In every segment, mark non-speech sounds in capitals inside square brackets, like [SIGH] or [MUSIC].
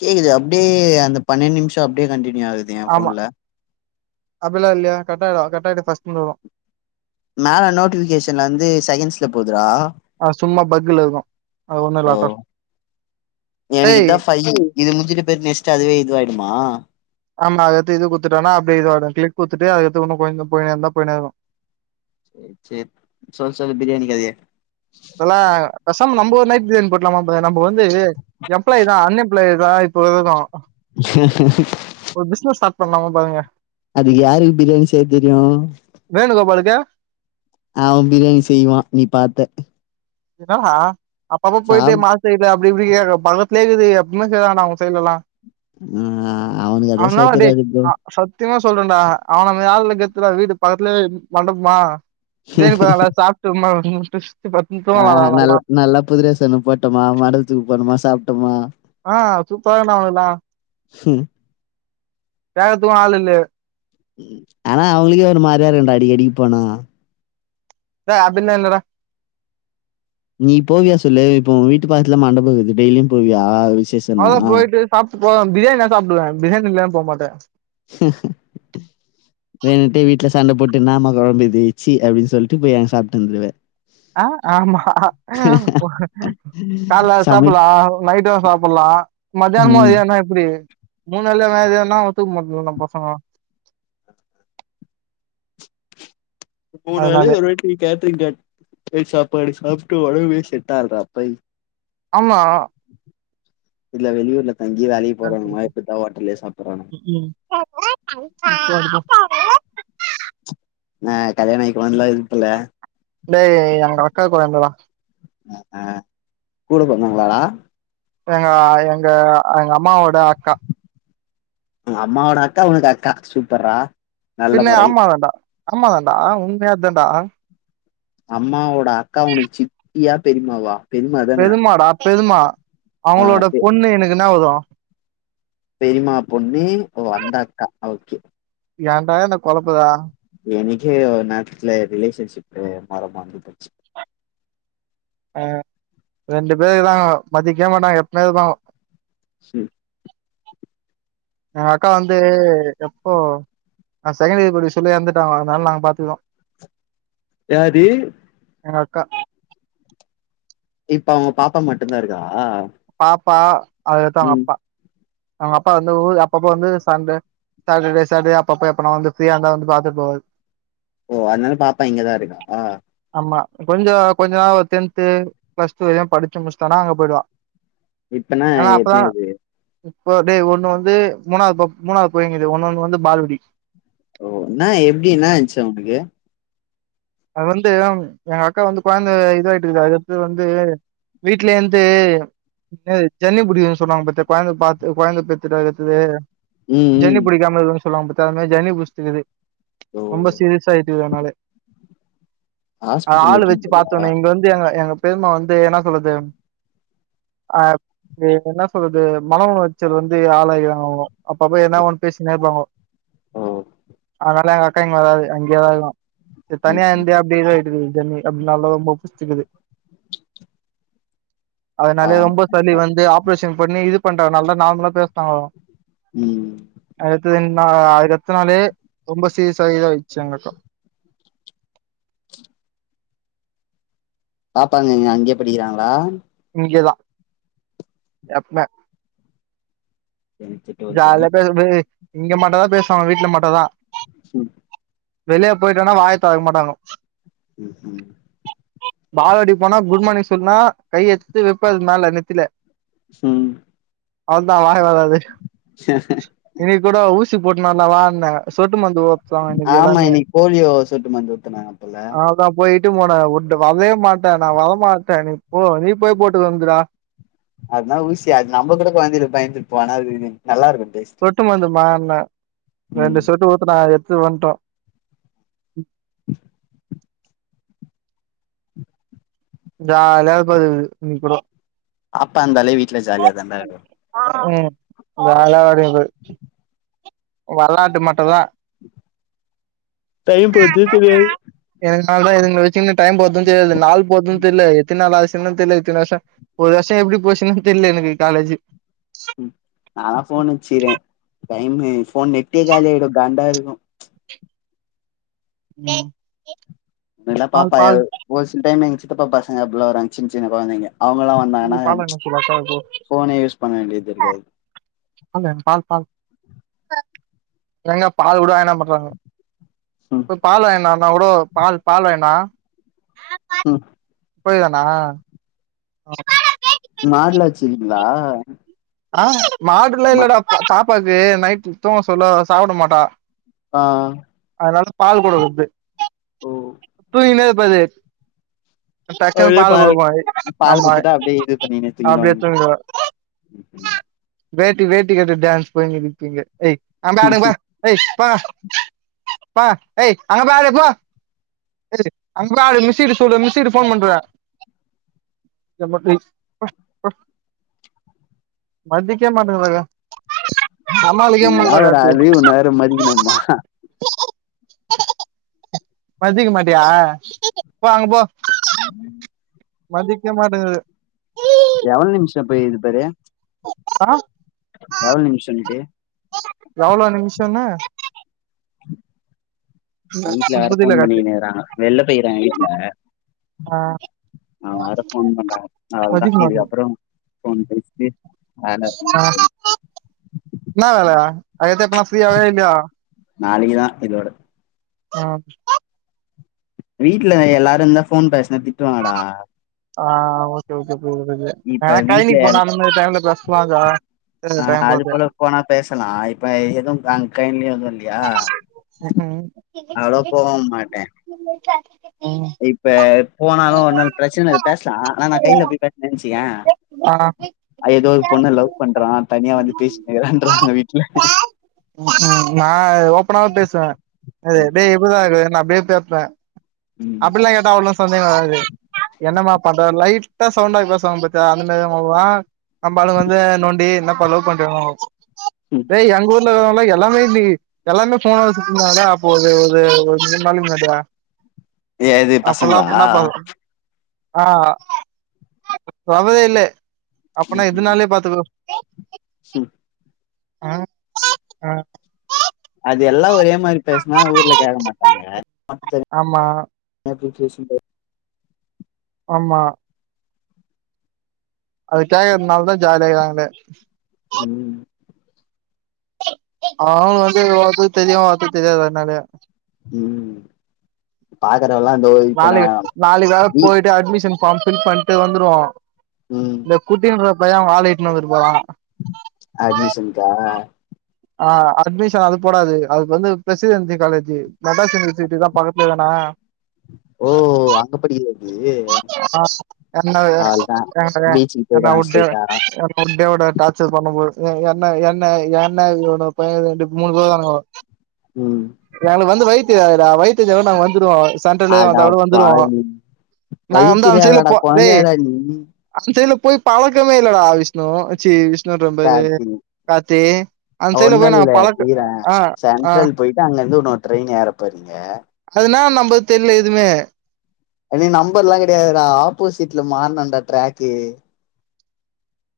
கேக்குது அப்டியே அந்த பன்னெண்டு நிமிஷ அப்டியே கன்டினியூ ஆகுது எ ஃபோன்ல அப்பில்லா இல்லயே கட் ஆய்டு கட் ஆய்டு ஃபர்ஸ்ட்லந்து வரு மேல நோட்டிபிகேஷன்ல வந்து செகண்ட்ஸ்ல போதுரா அது சும்மா பக்குல இருக்கு அது ஒண்ணு ஓ இல்லாட்டொ எனக்கு இதா ஃபை இது முடிஞ்சுட்டு பெரு நெக்ஸ்ட் அதுவே இது ஆயிடுமா ஆமா அது வந்து இது குத்துட்டோனா அப்டியே இதுவாகு கிளிக் குடுத்துட்டு அது எத்து ஒன்னு கொஞ்ச போய்னே இருந்தா போய்னே இருக்கு சே சே சொல் சொல் பிரியாணி கதைய மிட் நைட் பிரியாணி போட்ருலாமா ப்ரோ நம்ப வந்து எம்ப்ளாய் தா அன்எம்ப்ளாய் தா இப்ப வரைக்கு ஒரு பிசினஸ் ஸ்டார்ட் பண்லாமா பாருங்க அதுக்கு யாருக்கு பிரியாணி செய்ய தெரியு வேணுகோபாலுக்கு அவ பிரியாணி செய்வா நீ பாத்த என்னடா அப்ப அப்ப போய் சாப் போய் மாஸ்டர்கிட்ட ட்ரிப்லிகேன்கு பக்கத்துலயே இருக்குது எப்பவுமே செய்வாங்க அவங்க சைட்லலா ஆ அவனுக்கு அதெல்லா செய்ய அவனால டேய் தெரியாது ப்ரோ அ சத்தியமா சொல்றேண்டா அவனுங்களுக்காகள கெ சுலா வீடு பக்கத்துலயே மண்டபமா டெய்லி போய் நல்லா சாப்ட்டு ம முடுச்ட்டு சுத்திபாத் ஆ நல் நல்லா புது டிரஸ் ஒன்னு போட்டோமா மண்டபத்துக்கு போணமா சாப்ட்டோமா ஆ சூப்பரானா அங்கல்லா கேக்கதுக்கு ஆள் இல்ல ஆனா அவங்களுக்கே ஒரு மாரியா இருக்குண்டா அடிக்கடிக்கு போனா ச அப்டின்லா இல்லடா நீ போவியா சொல்லு இப்போ உ வீட்டு பக்கத்துல மண்டப இருக்குது டெய்லியு போவியா விசேஷம்னா? அவ்ளதா போயிட்டு சாப்ட்டு போவே பிரியாணினா சாப்டுவே பிரியாணி இல்லனா போ மாட்டே வேனுன்ட்டே வீட்டுல சண்ட போட்டு என்னாமா கொழம்பு இது ச்சி அப்டின்னு சொல்லிட்டு போய் அங்க சாப்ட்டு வந்துடுவே ஆ ஆமா கால்ல அது சமைக் சாப்புட்லா நைட்டு சாப்புட்லா அ மத்தியானமு ம். அதேனா எப்டி மூணு வேலயுமே இதேனா [UNINTELLIGIBLE] பசங்க மூணு வேலயு அதனாலே ஒரு வாட்டி கேட்ரிங் கேட் போய் சாப்பாடு சாப் டு ஒடம்பே செட் ஆகதுறா பொய் ஆமா இல்ல வெளியூர்ல தங்கி வேலைக்கு போறவங்களா இப்பிட்தா ஹோட்டல்லயே சாப்புறாங்க ம் என்னா கல்யாண ஆயி கொழந்தலா இருக்குல டேய் அவங்க அக்கா கொழந்தடா அ ஆ கூட பொறந்தவங்களாட எங்க எங்க எங்க அம்மாவோட அக்கா உங்கம்மாவோட அக்கா உனக்கு அக்கா சூப்பர்ரா இல்ல அம்மா தாண்டா அம்மா தாண்டா ஆ உண்மையாதண்டா அம்மாவோட அக்கா ஒனக்கு சித்தியா பெரிம்மாவா பெரிம்மா தான பெரிம்மா ஆ அவங்களோட பெ பொண்ணு எனக்கு என்னா வேனு பெரிம்மா பொண்ணு வந்தாக்கா ஓகே ஏண்டா என்ன கொலப்புர எனக்கே நேரத்துல ரிலேஷன்ஷிப்பு மரமா வந்து போச்சு அ ரெண்டு பேரு இருக்குறாங்கோ மதிக்கவே மாட்டாங்க எப்பமே இருப்பாங்க செரி ஏன் அக்கா வந்து எப்போ நா செகண்ட் இயர் படிக்க சொல்ல எறந்துட்டாங்க அதுனால நாங்க பாத்துக்குறோ யாரி எங்கக்கா இப்ப அவுங்க பாப்பா மட்டு்தா இருக்காலா பாப்பா அதுகடுத்து அவுங்கப்பா அவுங்கப்பா வந்து ஊருக்கு அப்பப்ப வந்து சண்ட சாட்டர்டே சாட்டர்டே அப்பப்ப எப்பனா வந்து ப்ஃரீயா இருந்தா வந்து பாத்துட்டு போவாரு ஓ அதுனால பாப்பா இங்கதா இருக்கா ஆமா கொஞ்ச கொஞ்ச நாள் ஒரு டென்து பிளஸ் டூ எதுனா படிச்சு முடிச்ட்டானா அங்க போயிடுவ இப்பனா எத்தி அது இப்ப வந்து ஒண்ணு வந்து மூணாவது போ மூணாவது போயுங்குது ஒன்னு ஒன்னு வந்து பால்வடி ஓ என்னா எப்டி என்னாச்சு ஒனக்கு அது வந்து எங்க அக்கா வந்து கொழந்த இதாயிட்டுருக்கு அது வந்து வீட்லயேந்து சென்னி புடிக்குதுன்னு சொன்னாங்க பாத்தியா கொழந்த பாத்து கொழந்த பெத்துட்டு இருது ம் ம் ஜன்னி புடிக்காமா இருக்கனும்னு சொல்லுவாங்க பத்தியா அது மாரி ஜன்னி புடிச்சுக்குது ஓ ரொம்ப சீரியஸா ஆயிட்டு அதுனாலயே அ ஆளு ஹாஸ்பிட்டல் வச்சு போலியா பாத்தோனே இங்க வந்து எங்க எங்க பெரிம்மா வந்து என்னா சொல்லுது ஆ எனனா சொல்றது மணவுளைச்சல் வந்து ஆளாக்கிறாங்க அவுங்கோ அப்பப்ப எதுனா ஒண்ணு பேசினே இருப்பாங்க ஓ அதுனால எங்கக் கா இங்க வராது அங்கயே தா இருக்கு ம் தனியா ம். இருந்து அப்படியே போயிடுது ஜன்னி அப்டின்னால ரொம்ப புடிச்சுக்குது அதுனாலயே அவன் ரொம்ப சளி வந்து ஆப்ரேஷன் பண்ணி இது பண்றாங்க நாலதா நார்மலா பேசுறாங்க ம் அதுன் அ அதுகடுத்த நாலே ரொம்ப சீரியஸாயி இதாயிச்சு எங்கக்க பாப்பா எங்க அங்கயே படிக்கிறாங்களா இங்கதா எப்ப எனக்கு டுவெல் ஜாலியா தெரியும் பேச [UNINTELLIGIBLE] இங்க மட்டுதா பேசுவாங்க வீட்ல மட்டுதா ம் வெளிய போயிட்டேனா வாய தொறக்க மாட்டாங்க ம் ம் பால்வாடி போனா குட் மார்னிங் சொன்னா கை எடுத்து வைப்பாது மேல நெத்தில ம் அதா வாய் வராது சே சரி இன்னைக்கு கூட ஊசி போட்டுனுவல்லா வான்னே சொட்டு மருந்து ஊ ஆமா இன்னைக்கு போலியோ சொட்டுமருந்து ஊத்துனாங்க போல விட்டு போன ஓன்ட வரவே மாட்டே நான் வரமாட்டே நீ போ நீ போய் போட்டுட்டுகோங்குறா அதுனா ஊசி அது நம்ம கூட கொழந்தைல பயந்துருப்போ ஆனா அது நல்லாருக்கு சொட்டு மருந்து மான ரெண்டு ம் சொட்டு ஊத்துனா த்து வண்டா ஜாலியா வரபோதது இன்னிக்குடோ ஆத்தா இந்தாலே வீட்ல ஜாலியா தான்டா இருக்கு உம் வேல வருது வெளாட்டு மட்டுந்தா டைம் போர்தே தெரியாது இதனால இதுங்குல வச்சிகன்னு டைம் போற்து தெரியாது நாள் போற்து தெர்ல எத்தின் நாள் ஆச்சின்னும் தெரில ஒரு வஷோ எப்டி போச்சுன்னு தெர்ல எனக்கு காலேஜ்ஜி ம் நாளா ஃபோன் வச்சிரே டைமு ஃபோன் நெட்டே காலியாயிடு காண்டா இருக் ம் ம் ல்லா பாப்பா ஒரு சில டைம் எங் சித்தப்பா பசங்க அப்புலா வருவாங்க சின் சின் கொழந்தைங்க அவங்கல்லா ஐயோ வந்தாங்கன்னா பால் வாங்கினு வர சொல்லு ஃபோனே யூஸ் பண்ண வேண்டியத் இருக்காது மே பால் பால் எங்க பால்கூட வாங்கினுவர் பண்றாங்க ம் போய் பால் வாங்கிவான்னா கூடோ பால் பால் வாய்ன்னுவா ம் போய்டுவானா மாட்ல்லா வச்சிருஙிங்களா ஆஹ் மாடுல்லா இல்லடா பாப்பாக்கு நைட் தூங்க சொல்லோ சாப்ட மாட்டா ஆஹ் அதனால பால் குடுக்குற்து ஓ த்தினேபது டக்குன்னு பால் குடுப்போ பால் ஆமா குடுத்துட்டா அப்டியே இது பண்ணினே அப்டியே தூங்கிடுவாங்க தூங்கிடுவா [UNINTELLIGIBLE] வேட்டி வேட்டி கட்டு டான்ஸ் போய்னு இருக்கிங்க போ எய் அங்க போய் ஆடு போ ஏய் அங் போய் ஆடு மிஸிகிட்ட சொல்லு மிஸிகிட்ட ஃபோன் பண்றுவ [UNINTELLIGIBLE] மதிக்க மாட்டுங்குதுங நீளா ஒரு ஆலு ஒன்ன வேர மதிகனும்மா மதிக்க மாட்டியா போ அங்க போ உம் மதிக்க மாட்டேங்குது எவள் நிமிஷோ போய்கிது பாரு ஆ எவ்ள் நிம்ஷன்ட்டு எவளோ நிம்ஷன்னா வீட்ல வேற புரியல ஃபோன் கார்த்தி பண்ணிகினேகிறாங்க வெள்ல போய்கிறாங்க வீட்ல ஆஹ் அவுங்க வேற ஃபோன் பண்றாங்க அவுள்தா மாட்டேங்குது இதுக்கப்பறம் ஃபோன் பேசிட்டு வேல வீட்ல ன்னா வேல அதுக் அடுத்து எப்பனா ஃபீரியாவய இல்லயா நளைக்குதா இதோட ஆம் வீட்ல எல்லாரு இந்தா ஃபோன் பேசுனா திட்டுவாங்கடா ஆஹ் ஓகே ஓகே புரிது புரிது இப்ப ஆஹ் கைய்னிக் போனா அந்த மாரி டைம்ல பேசுவாங்க ஆஹ் அது போல போனா பேசலா இப்ப எதும் காணோ கயினிலு எது ல்லயா ம்ஹூம் அவ்ளோவா போக மாட்டே [UNINTELLIGIBLE] இப்ப போனாலு ஒன்னுல் பிரச்சனல் பேஸ்லா ஆனா நா கைல போய் பேஸ்னன் வச்சிகே ம் ஏதோ ஒரு பொண்ண லவ் பண்றா தனியா வந்து பேசினுகிறான்றாங்க வீட்ல உம் நா ஓப்பனாவே பேசுவ டேய் [UNINTELLIGIBLE] ம் அப்பில்லா கேட்டா அவ்ளோவ சந்தேக வராது என்னமா பண்ற லைட் த சவுண்டா பேசுவாங் பத்தியா அந்த மேரி [UNINTELLIGIBLE] நம்ப ஆளுங்க வந்து நோண்டி என்னபா லவ் பண்றியா டேய் எங்க ஊர்ல இருக்கவுங்க எல்லாமே இன்னிகி எல்லாமே ஃபோன வச்சிட்ருந்தாங்கடா அப்போ ஒரு ஒரு ஒரு மூன் நாளைக் முன்னாடி ஏ இது பசங்களா அப்பல்லாப் பன்னாப்பவு ஆ [UNINTELLIGIBLE] இல்லே அப்பனா எதுனாலே ம் பாத்துக்கர அ அ அது எல்லா ஒரேம் மாரி பேஸ்னா ஊர்ல கேக்க மாட்டாங்க ஆமா [UNINTELLIGIBLE] ஆமா அது கேக்கதனாலதா ஜாலியா இக்காங்ளே உம் [UNINTELLIGIBLE] உம் பாத் நாளைக்கு நாளைக்கு வேற போயிட்டு அட்மிஷன் ஃபார்ம் பில் பண்ட்டு வந்துருவோ ம் இந்த குட்டின்ற பைய அவுங்க ஆள இட்டுனு வந்துட்டு போறா அட்மிஷன் கா ஆ அட்மிஷன் அது போடாது அதுக்கு வந்து ப்ரெசிடென்சி காலேஜி மெட்ராஸ் யூனிவர்சிட்டி தா பக்கத்ல எதனா தியியே [UNINTELLIGIBLE] எ பீச்சுக்கு போயிடுவாங்க ஸ்ட்ரைட்டா என்ன என்ன என்ன ஒ பைய ரெண்டு மூனு [UNINTELLIGIBLE] ம் எங்களுக்கு வந்து வயி தெரியாதுடா வயி தெஞ்சா கூட நாங்க வந்துருவோ சென்ட்ரலு அட வந்தா கூட வந்துருவோ பாவி நா வழி வந்து அன்சைல தெரியாதடா போ டேய் கொழந்தையாடா நீ அன்சைலப் போய் பழக்கமே இல்லடா விஷ்ணு சி விஷ்ணுன்ற பாரு கார்த்தி காத்தி ஒன்னு இல்ல ஈற ஆ சென்ட்ரல் போயிட்டு அங்கந்து இன்னோ ட்ரெயின் ஏரப்பாறி அதுனா நம்பத் தெர்ல எதுமே இனி நம்பர்லா கெடையாதுடா ஆப்போசிட்ல மார்னுன்டா டிராக்கு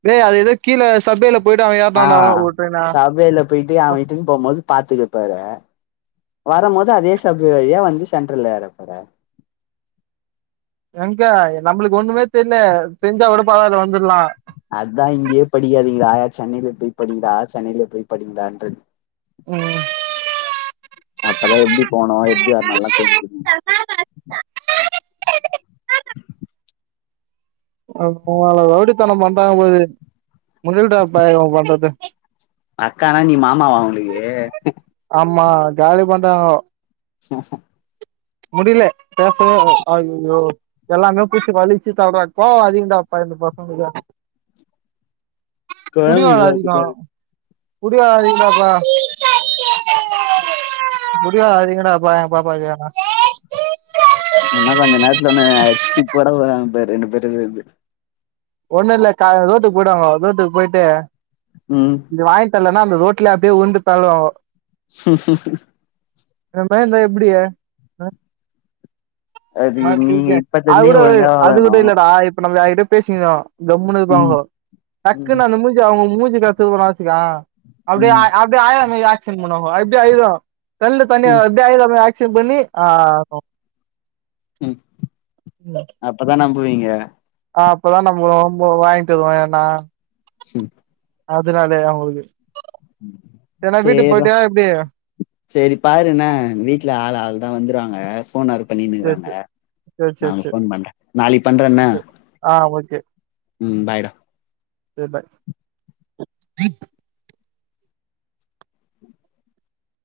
டேய் அது ஏதோ கீழ சப்பேலப் ஆ சப்பேல போயிட்டு அவ இட்டுன்னு போம்போது பாத்துக பேறே வரம்போது அதே சப்வே வழியா வந்து சென்ட்ரல்ல ஏறப்போற எங்க நம்மளுக்கு ஒன்னுமே தெர்ல தெரிஞ்சா விடுப்பாதல வந்துர்லா அதா இங்கியே படிக்காதீங்கடா சென்னைல போய் படிங்டா சென்னைல போய் படிங்கான்ற உம் அப்பதா எப்டி போனோ எப்டி வந்தன்லா தெரிஞ்சி [UNINTELLIGIBLE] [UNINTELLIGIBLE] ரவுடித்தன பண்றாங்க போது முடில்ட்ராப்பாய இவ பண்றது அக்கானா நீ மாமாவா அவுங்ளுக்கு அம்மா காலி பண்றாங்கோ முடில பேசோ அய்யையோ எல்லாமே பூச்சி வலிச்சித் தள்றாங் போவாதிங் கோ ப ரெண்டு பசங்ளுகு புடிவாத கொழந்தைங்களா அதிகோ அப்டிதா இருக்கு [UNINTELLIGIBLE] புடிவாத அதிகடாபா எங் பாப்பாக்கு வேணா ஒன்னா கொஞ்ச நேரத்துல ஒன்ன அச்சி போட போறாங்க பாரு ரெண்டு பேரு சேந்து ஒன்னுல்ல கா ரோட்டுக் பொய்டுவாங்கோ தோட்டுக் பொய்ட்டு ம் தெர்லன்னா அந்த தோட்லே அப்டே ஊந்து பெர்லுவாங்கோ ஹும் ஹூம் ஹூம் இத மே இந்தா எப்டிய அது நீங்க மாத்தீக்கே இப்பத்துலருந்தே அவுட ஒழுங்கா அது வளக்கணு கூட இல்லடா இப் இப்நம்ப வேர்கிட்ட பேசினியோ கம்முன்னு ம் இர்ப்பாங்கோ ம் டக்குன் அந்த மூஞ்ச அவுங்க மூஞ்சிகத் தூமனா வச்சுக்யா அப்டே ம் ஆய் அப்டே ஆயா மேரி ஆக்க்ஷன் பன்வாங்கோ அப்டி அய்து கண்ல தண்ணி ம் வரு அப்டே அய்ர மரி ஆக்க்ஷன் பண்ணி ஆ ம் அப்பதா நம்புவீங்க அ அப்பதா நம்புரொ [UNINTELLIGIBLE] வாய்ன்டருவோ ஏனா ஹும் அதுனாலே அவுங்குளுக்கு சேர்ரா எப்டி சேரி பாருன வீட்ல ஆளா அல்தா வந்துறுவாங்க போனாரு சேரி பண்ணினுகுகாங்க சேரி சேரி நா சேரி உனக் சேரி ஃபோன் பண்ற நாளிக் பண்றன்ன சேரி ஆ ம் பாய்டா தேர் பாய்